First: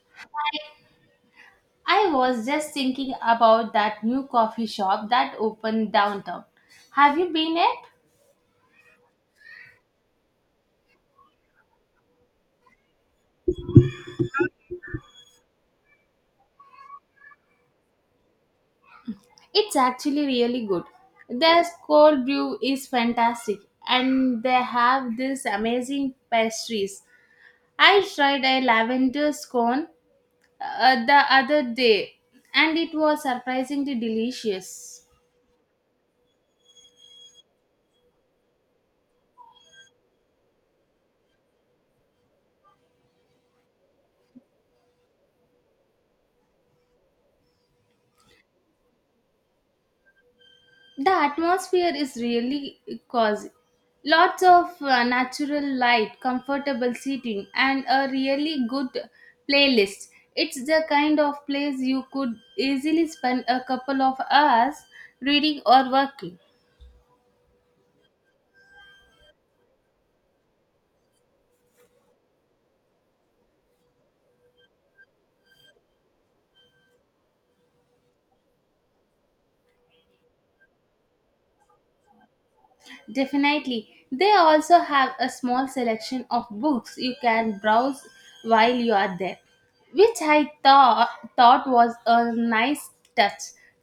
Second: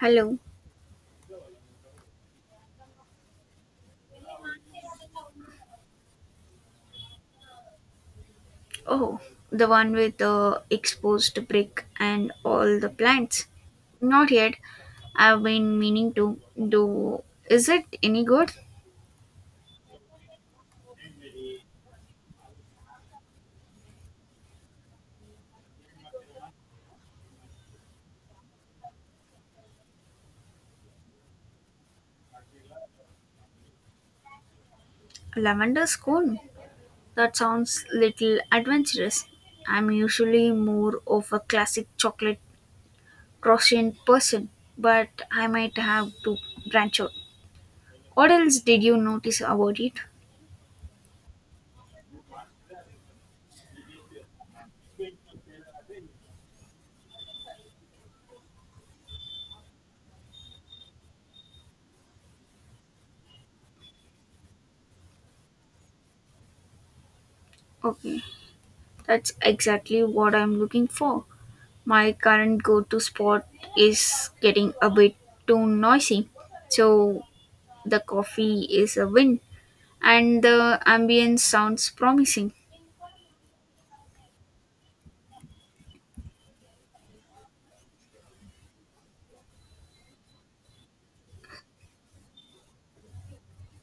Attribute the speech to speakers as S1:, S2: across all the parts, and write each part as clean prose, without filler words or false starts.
S1: Hello.
S2: I was just thinking about that new coffee shop that opened downtown. Have you been yet?
S1: Oh, the one with the exposed brick and all the plants. Not yet. I've been meaning to do. Is it any good?
S2: It's actually really good. Their cold brew is fantastic and they have these amazing pastries. I tried a lavender scone the other day and it was surprisingly delicious.
S1: Lavender scone. That sounds little adventurous. I'm usually more of a classic chocolate croissant person, but I might have to branch out. What else did you notice about it?
S2: The atmosphere is really cozy. Lots of natural light, comfortable seating, and a really good playlist. It's the kind of place you could easily spend a couple of hours reading or working.
S1: Okay, that's exactly what I'm looking for. My current go to spot is getting a bit too noisy, so the coffee is a win and the ambience sounds promising.
S2: Definitely. They also have a small selection of books you can browse while you are there, which I thought was a nice touch,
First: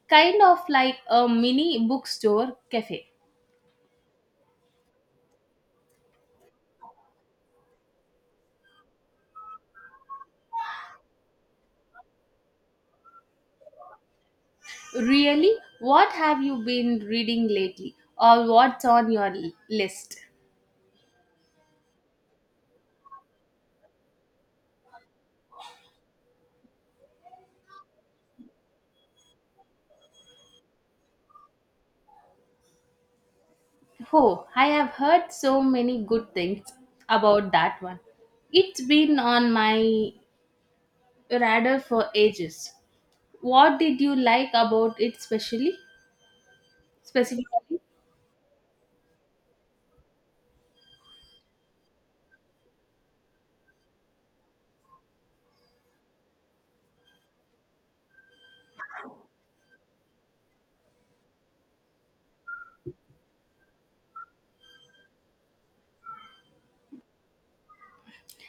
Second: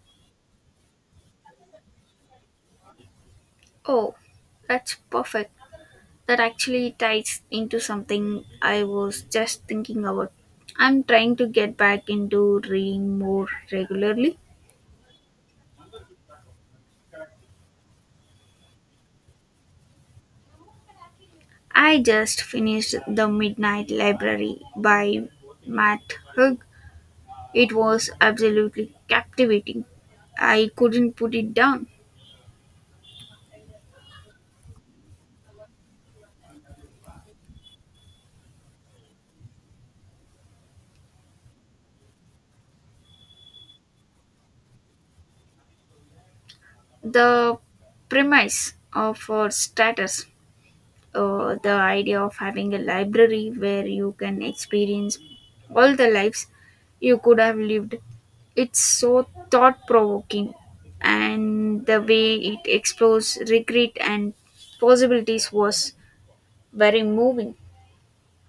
S2: kind of like a mini bookstore cafe.
S1: Oh, that's perfect. That actually ties into something I was just thinking about. I'm trying to get back into reading more regularly.
S2: Really? What have you been reading lately? Or what's on your list?
S1: I just finished The Midnight Library by Matt Hug. It was absolutely captivating. I couldn't put it down.
S2: Oh, I have heard so many good things about that one. It's been on my radar for ages. What did you like about it specially?
S1: The
S2: Specifically?
S1: premise of our status, the idea of having a library where you can experience all the lives you could have lived, it's so thought provoking. And the way it explores regret and possibilities was very moving.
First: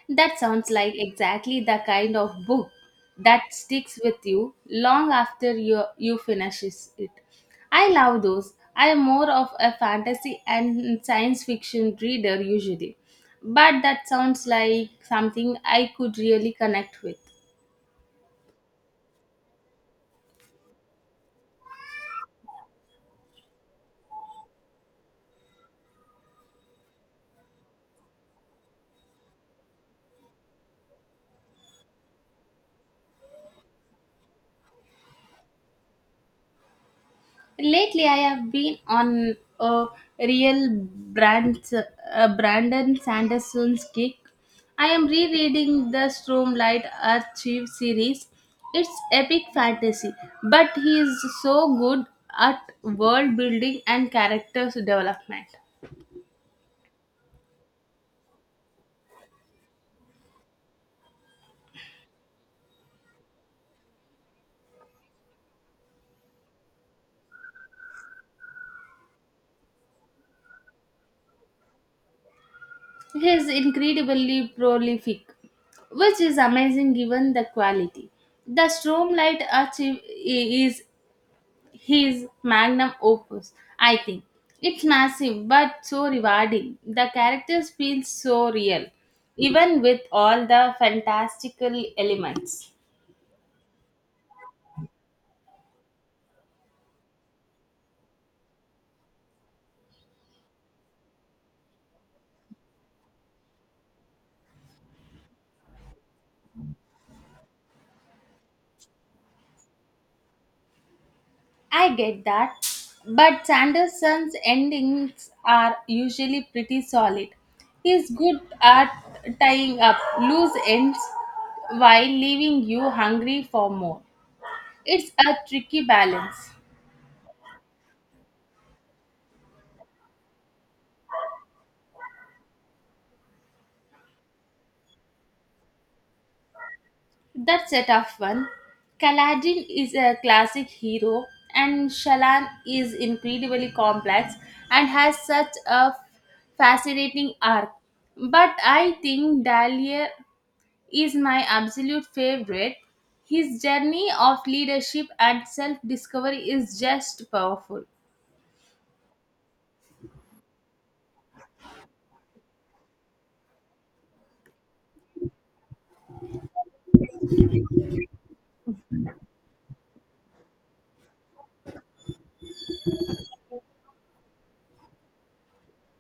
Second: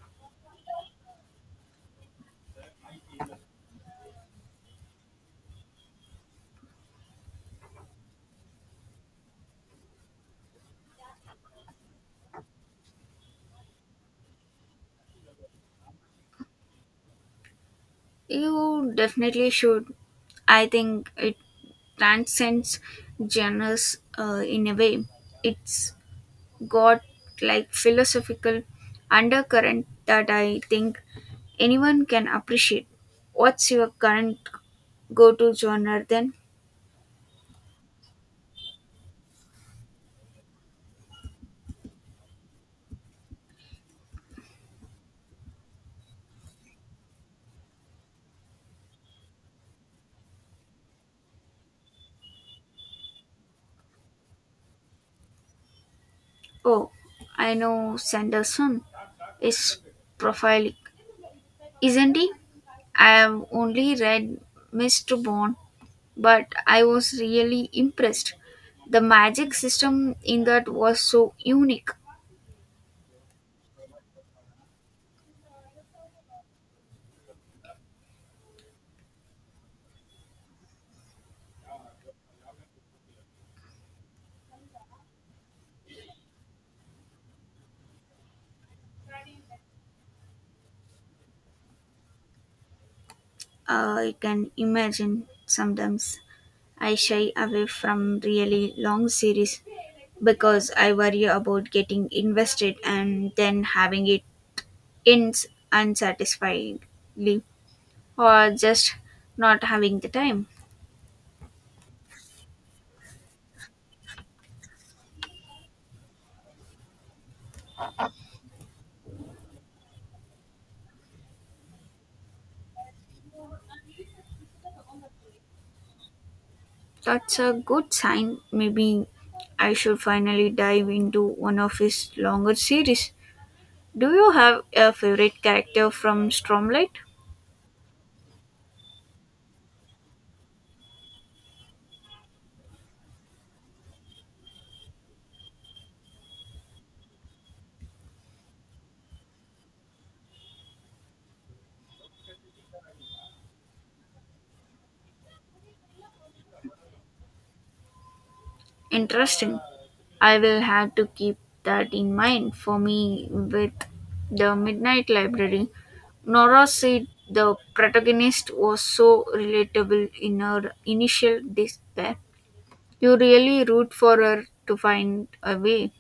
S2: That sounds like exactly the kind of book that sticks with you long after you finishes it. I love those. I am more of a fantasy and science fiction reader usually, but that sounds like something I could really connect with.
S1: You definitely should. I think it transcends genres in a way. It's got like philosophical undercurrent that I think anyone can appreciate. What's your current go to genre then?
S2: Lately, I have been on a real Brandon Sanderson's kick. I am rereading the Stormlight Archive series. It's epic fantasy, but he is so good at world building and characters development.
S1: Oh, I know Sanderson is prophilic, isn't he? I have only read Mr. Bond but I was really impressed. The magic system in that was so unique.
S2: He is incredibly prolific, which is amazing given the quality. The Stormlight Archive is his magnum opus, I think. It's massive but so rewarding. The characters feel so real, even with all the fantastical elements.
S1: I can imagine sometimes I shy away from really long series because I worry about getting invested and then having it ends unsatisfyingly or just not having the time.
S2: I get that, but Sanderson's endings are usually pretty solid. He's good at tying up loose ends while leaving you hungry for more. It's a tricky balance.
S1: That's a good sign. Maybe I should finally dive into one of his longer series. Do you have a favorite character from Stormlight?
S2: That's a tough one. Kaladin is a classic hero, and Shalan is incredibly complex and has such a fascinating arc. But I think Dalier is my absolute favorite. His journey of leadership and self discovery is just powerful.
S1: Interesting. I will have to keep that in mind for me with the Midnight Library. Nora said the protagonist was so relatable in her initial despair. You really root for her to find a way.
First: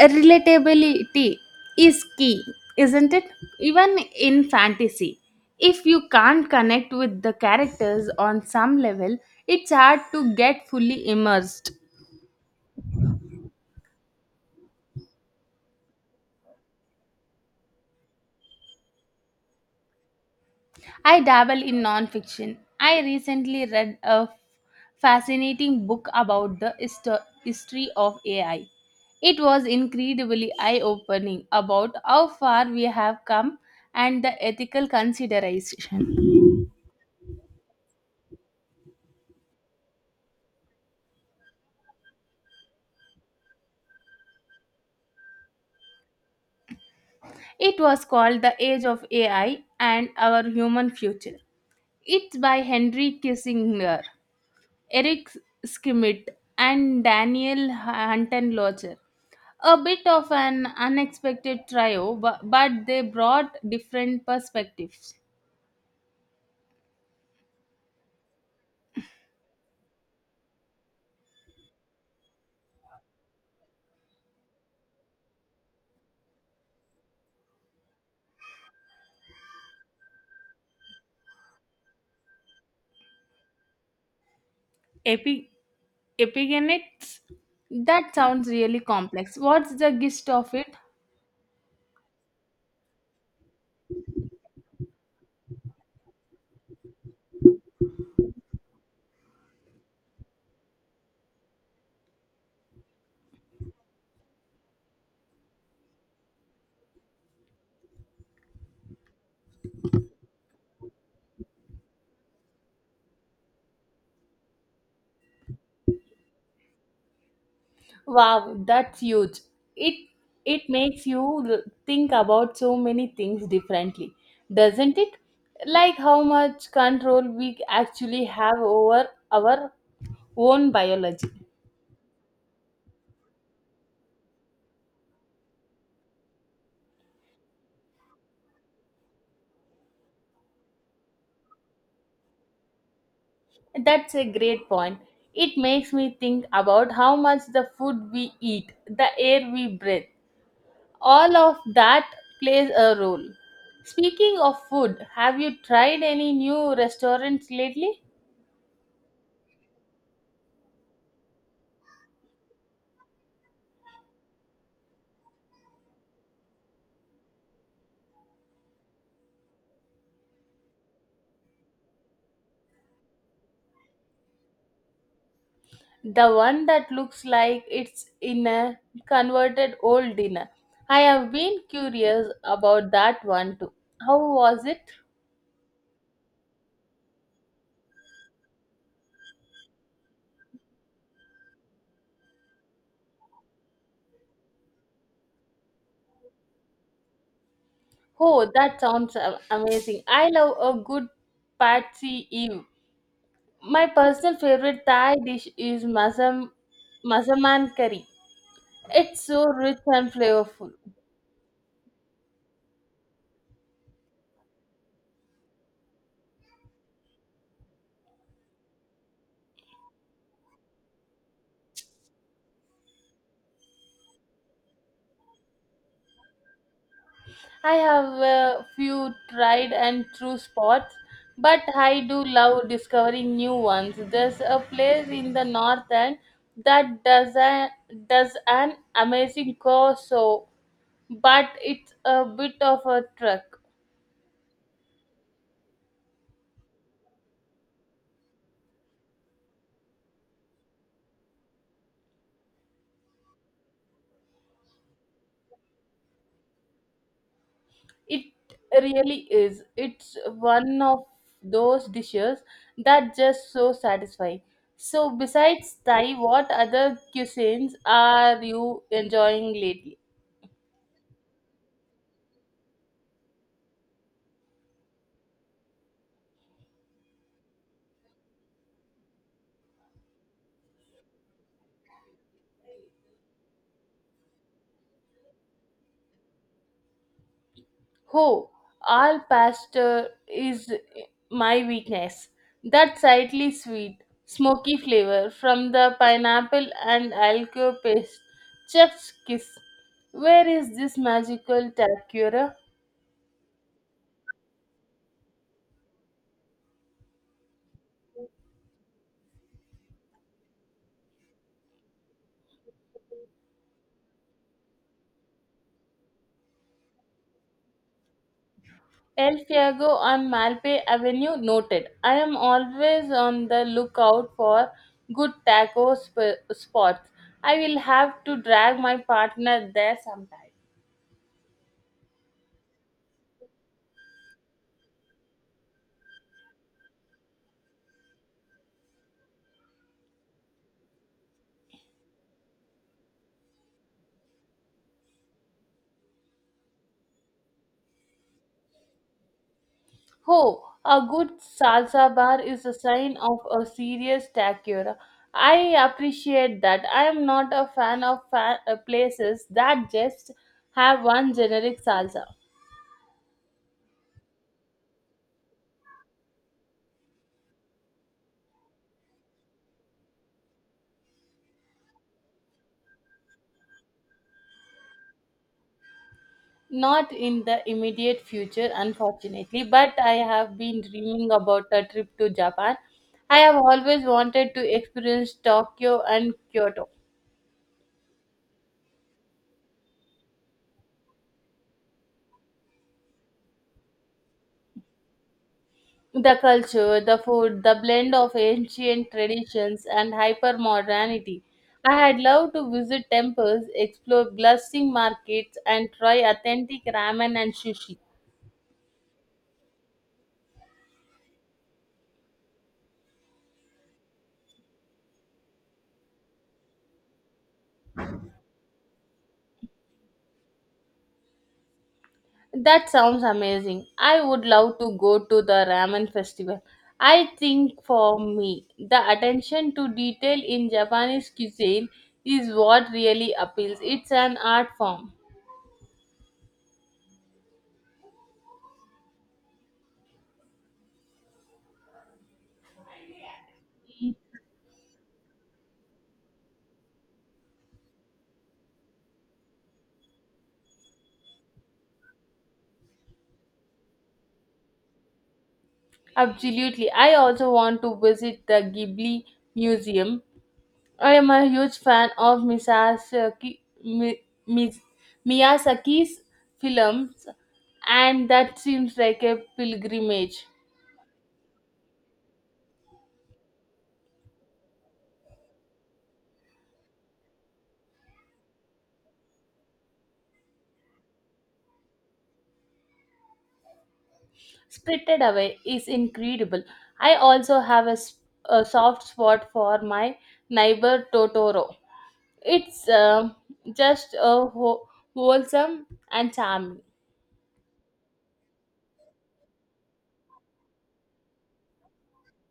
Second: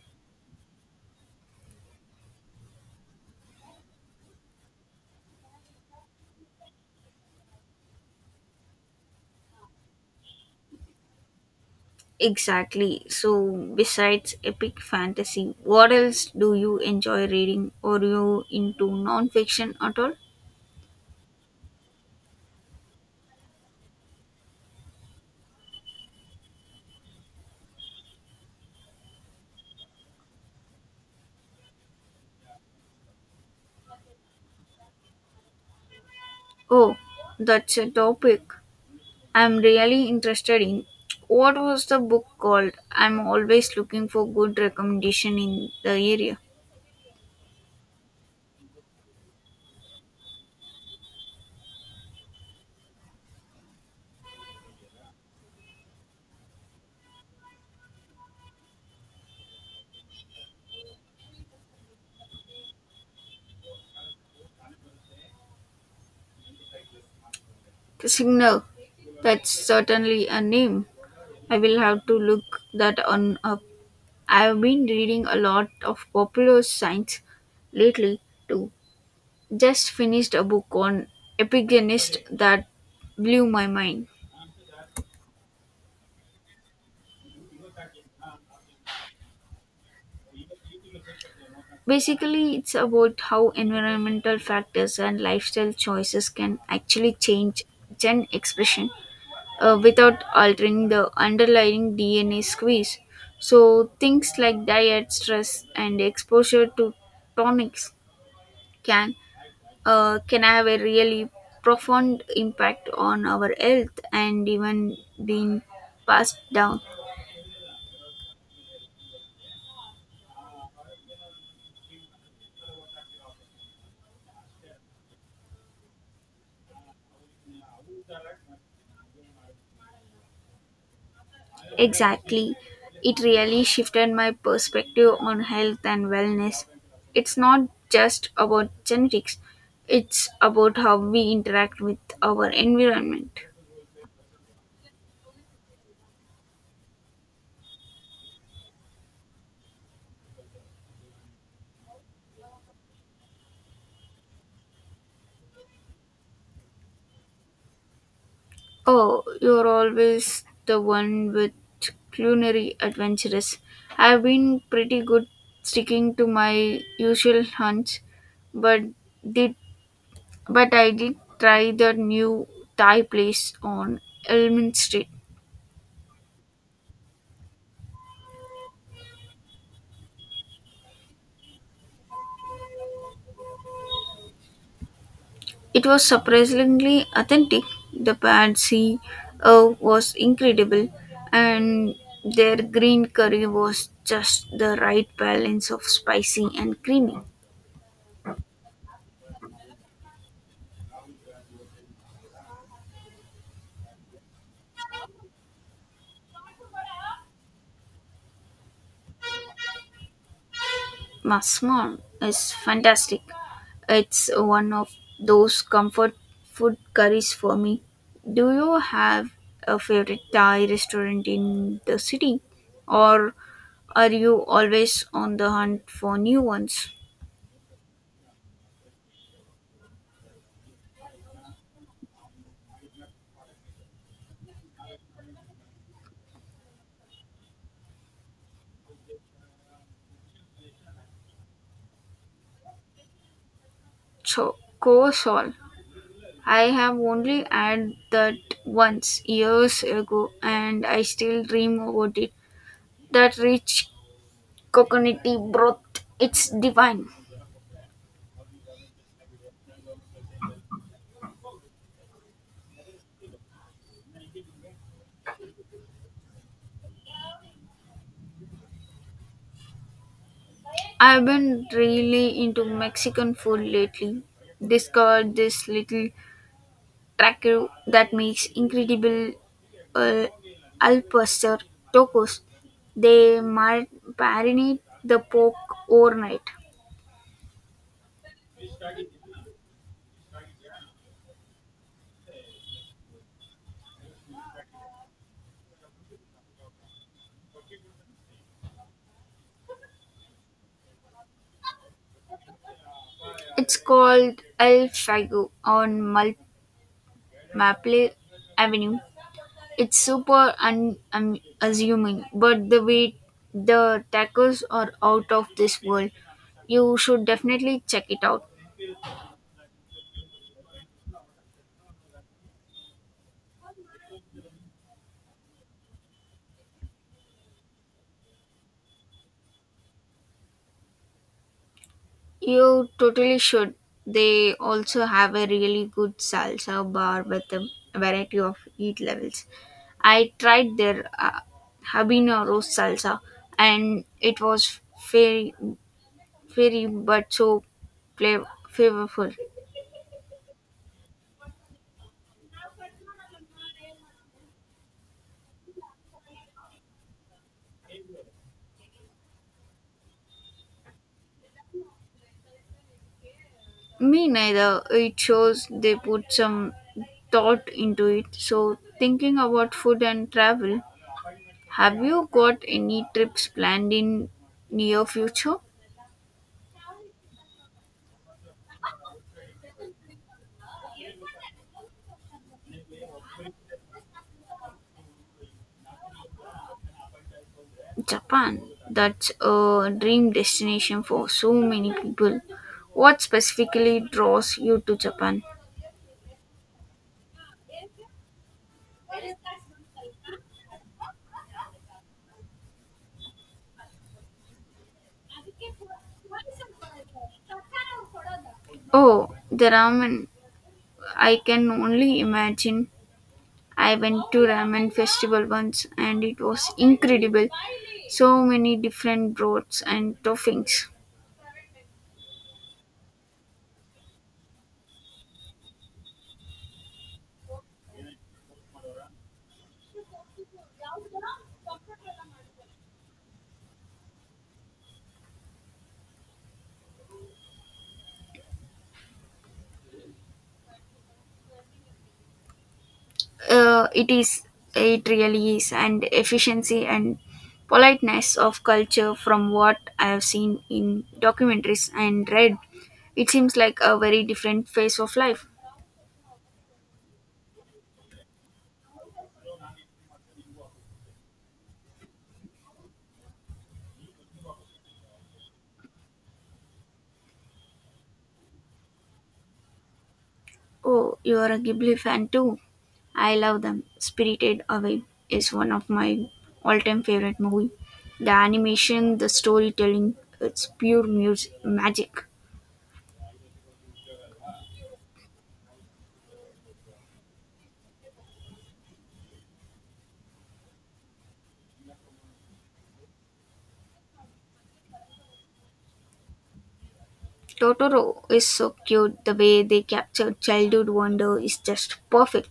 S2: Relatability is key, isn't it? Even in fantasy, if you can't connect with the characters on some level, it's hard to get fully immersed.
S1: Exactly. So, besides epic fantasy, what else do you enjoy reading? Or you into non fiction at all?
S2: I dabble in nonfiction. I recently read a fascinating book about the history of AI. It was incredibly eye opening about how far we have come and the ethical consideration.
S1: Oh, that's a topic I'm really interested in. What was the book called? I'm always looking for good recommendation in the area.
S2: It was called The Age of AI and Our Human Future. It's by Henry Kissinger, Eric Schmidt, and Daniel Hunton Lodger. A bit of an unexpected trio, but they brought different perspectives.
S1: The Signal. That's certainly a name. I will have to look that on up. I've been reading a lot of popular science lately too. Just finished a book on epigenist that blew my mind.
S2: That sounds really complex. What's the gist of it?
S1: Basically, it's about how environmental factors and lifestyle choices can actually change gene expression without altering the underlying DNA squeeze. So, things like diet, stress, and exposure to tonics can can have a really profound impact on our health and even being passed down.
S2: Wow, that's huge. It it makes you think about so many things differently, doesn't it? Like how much control we actually have over our own biology.
S1: Exactly. It really shifted my perspective on health and wellness. It's not just about genetics, it's about how we interact with our environment.
S2: That's a great point. It makes me think about how much the food we eat, the air we breathe, all of that plays a role. Speaking of food, have you tried any new restaurants lately?
S1: Oh, you're always the one with culinary adventures. I've been pretty good sticking to my usual hunts, but did but I did try the new Thai place on Elmin Street.
S2: The one that looks like it's in a converted old dinner. I have been curious about that one too. How was it?
S1: It was surprisingly authentic. The patsy was incredible, and their green curry was just the right balance of spicy and creamy.
S2: Oh, that sounds amazing. I love a good patsy Eve. My personal favorite Thai dish is masaman curry. It's so rich and flavorful.
S1: Masmam is fantastic. It's one of those comfort food curries for me. Do you have a favorite Thai restaurant in the city, or are you always on the hunt for new ones?
S2: I have a few tried and true spots, but I do love discovering new ones. There's a place in the north end that does an amazing corso, but it's a bit of a trek.
S1: Cho- Koh Sol I have only had that once years ago and I still dream about it. That rich coconutty broth, it's divine.
S2: It really is. It's one of those dishes that just so satisfying. So besides Thai, what other cuisines are you enjoying lately?
S1: I've been really into Mexican food lately. Discovered this little tracker that makes incredible uh, al pastor tacos. They marinate the pork overnight.
S2: Ho, all pasta is my weakness. That slightly sweet, smoky flavor from the pineapple and alco paste. Chef's kiss. Where is this magical tercura?
S1: It's called El Fago on Maple Avenue. It's super un assuming, but the way the tacos are out of this world. You should definitely check it out.
S2: El Fiago on Malpe Avenue noted. I am always on the lookout for good taco spots. I will have to drag my partner there sometime.
S1: You totally should. They also have a really good salsa bar with a variety of heat levels. I tried their habanero salsa and it was very, very but so flavorful.
S2: Oh, a good salsa bar is a sign of a serious takura. I appreciate that. I am not a fan of places that just have one generic salsa.
S1: Me neither. It shows they put some thought into it. So, thinking about food and travel, have you got any trips planned in near future?
S2: Not in the immediate future, unfortunately, but I have been dreaming about a trip to Japan. I have always wanted to experience Tokyo and Kyoto.
S1: Japan. That's a dream destination for so many people. What specifically draws you to Japan?
S2: The culture, the food, the blend of ancient traditions and hypermodernity. I had loved to visit temples, explore bustling markets, and try authentic ramen and sushi.
S1: Oh, the ramen. I can only imagine. I went to ramen festival once and it was incredible. So many different broths and toppings.
S2: That sounds amazing. I would love to go to the ramen festival. I think for me, the attention to detail in Japanese cuisine is what really appeals. It's an art form.
S1: Uh, it is it really is and efficiency and politeness of culture from what I have seen in documentaries and read. It seems like a very different phase of life.
S2: Absolutely. I also want to visit the Ghibli Museum. I am a huge fan of Mi- Miyazaki's films, and that seems like a pilgrimage.
S1: Oh, you're a Ghibli fan too? I love them. Spirited Away is one of my all-time favorite movie. The animation, the storytelling, it's pure music, magic.
S2: Spirited Away is incredible. I also a soft spot for my neighbor Totoro. It's just a who wholesome and charming.
S1: Totoro is so cute. The way they capture childhood wonder is just perfect.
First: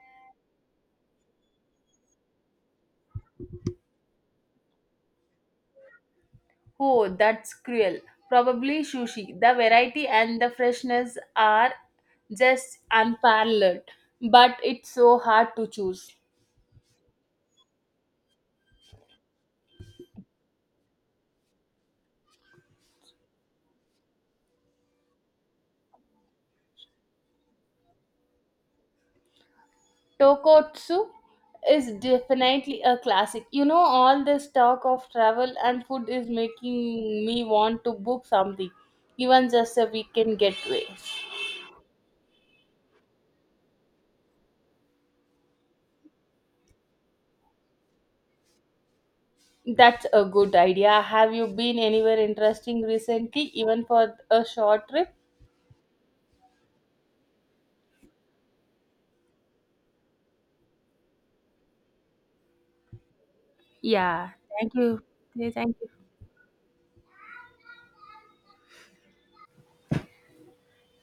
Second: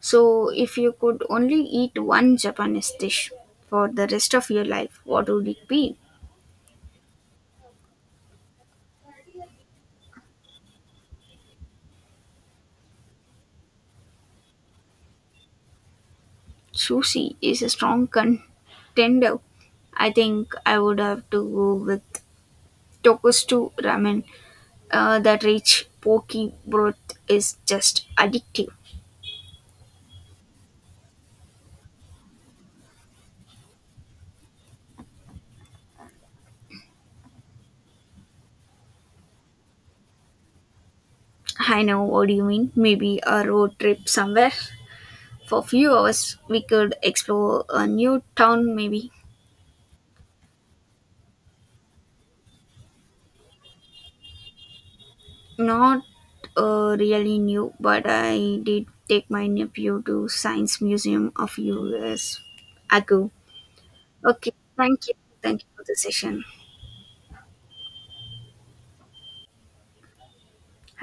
S1: So, if you could only eat one Japanese dish for the rest of your life, what would it be?
S2: Oh, that's cruel. Probably sushi. The variety and the freshness are just unparalleled, but it's so hard to choose.
S1: Sushi is a strong contender. I think I would have to go with tokusatsu ramen that rich pokey broth is just addictive.
S2: Tokotsu is definitely a classic. You know, all this talk of travel and food is making me want to book something, even just a weekend getaway.
S1: I know what do you mean, maybe a road trip somewhere for a few hours we could explore a new town maybe.
S2: That's a good idea. Have you been anywhere interesting recently, even for a short trip?
S1: Not really new but I did take my nephew to science museum a few years ago.
S2: Yeah,
S1: Okay,
S2: thank you.
S1: thank you.
S2: Yeah,
S1: Thank you
S2: thank
S1: for the
S2: you.
S1: session.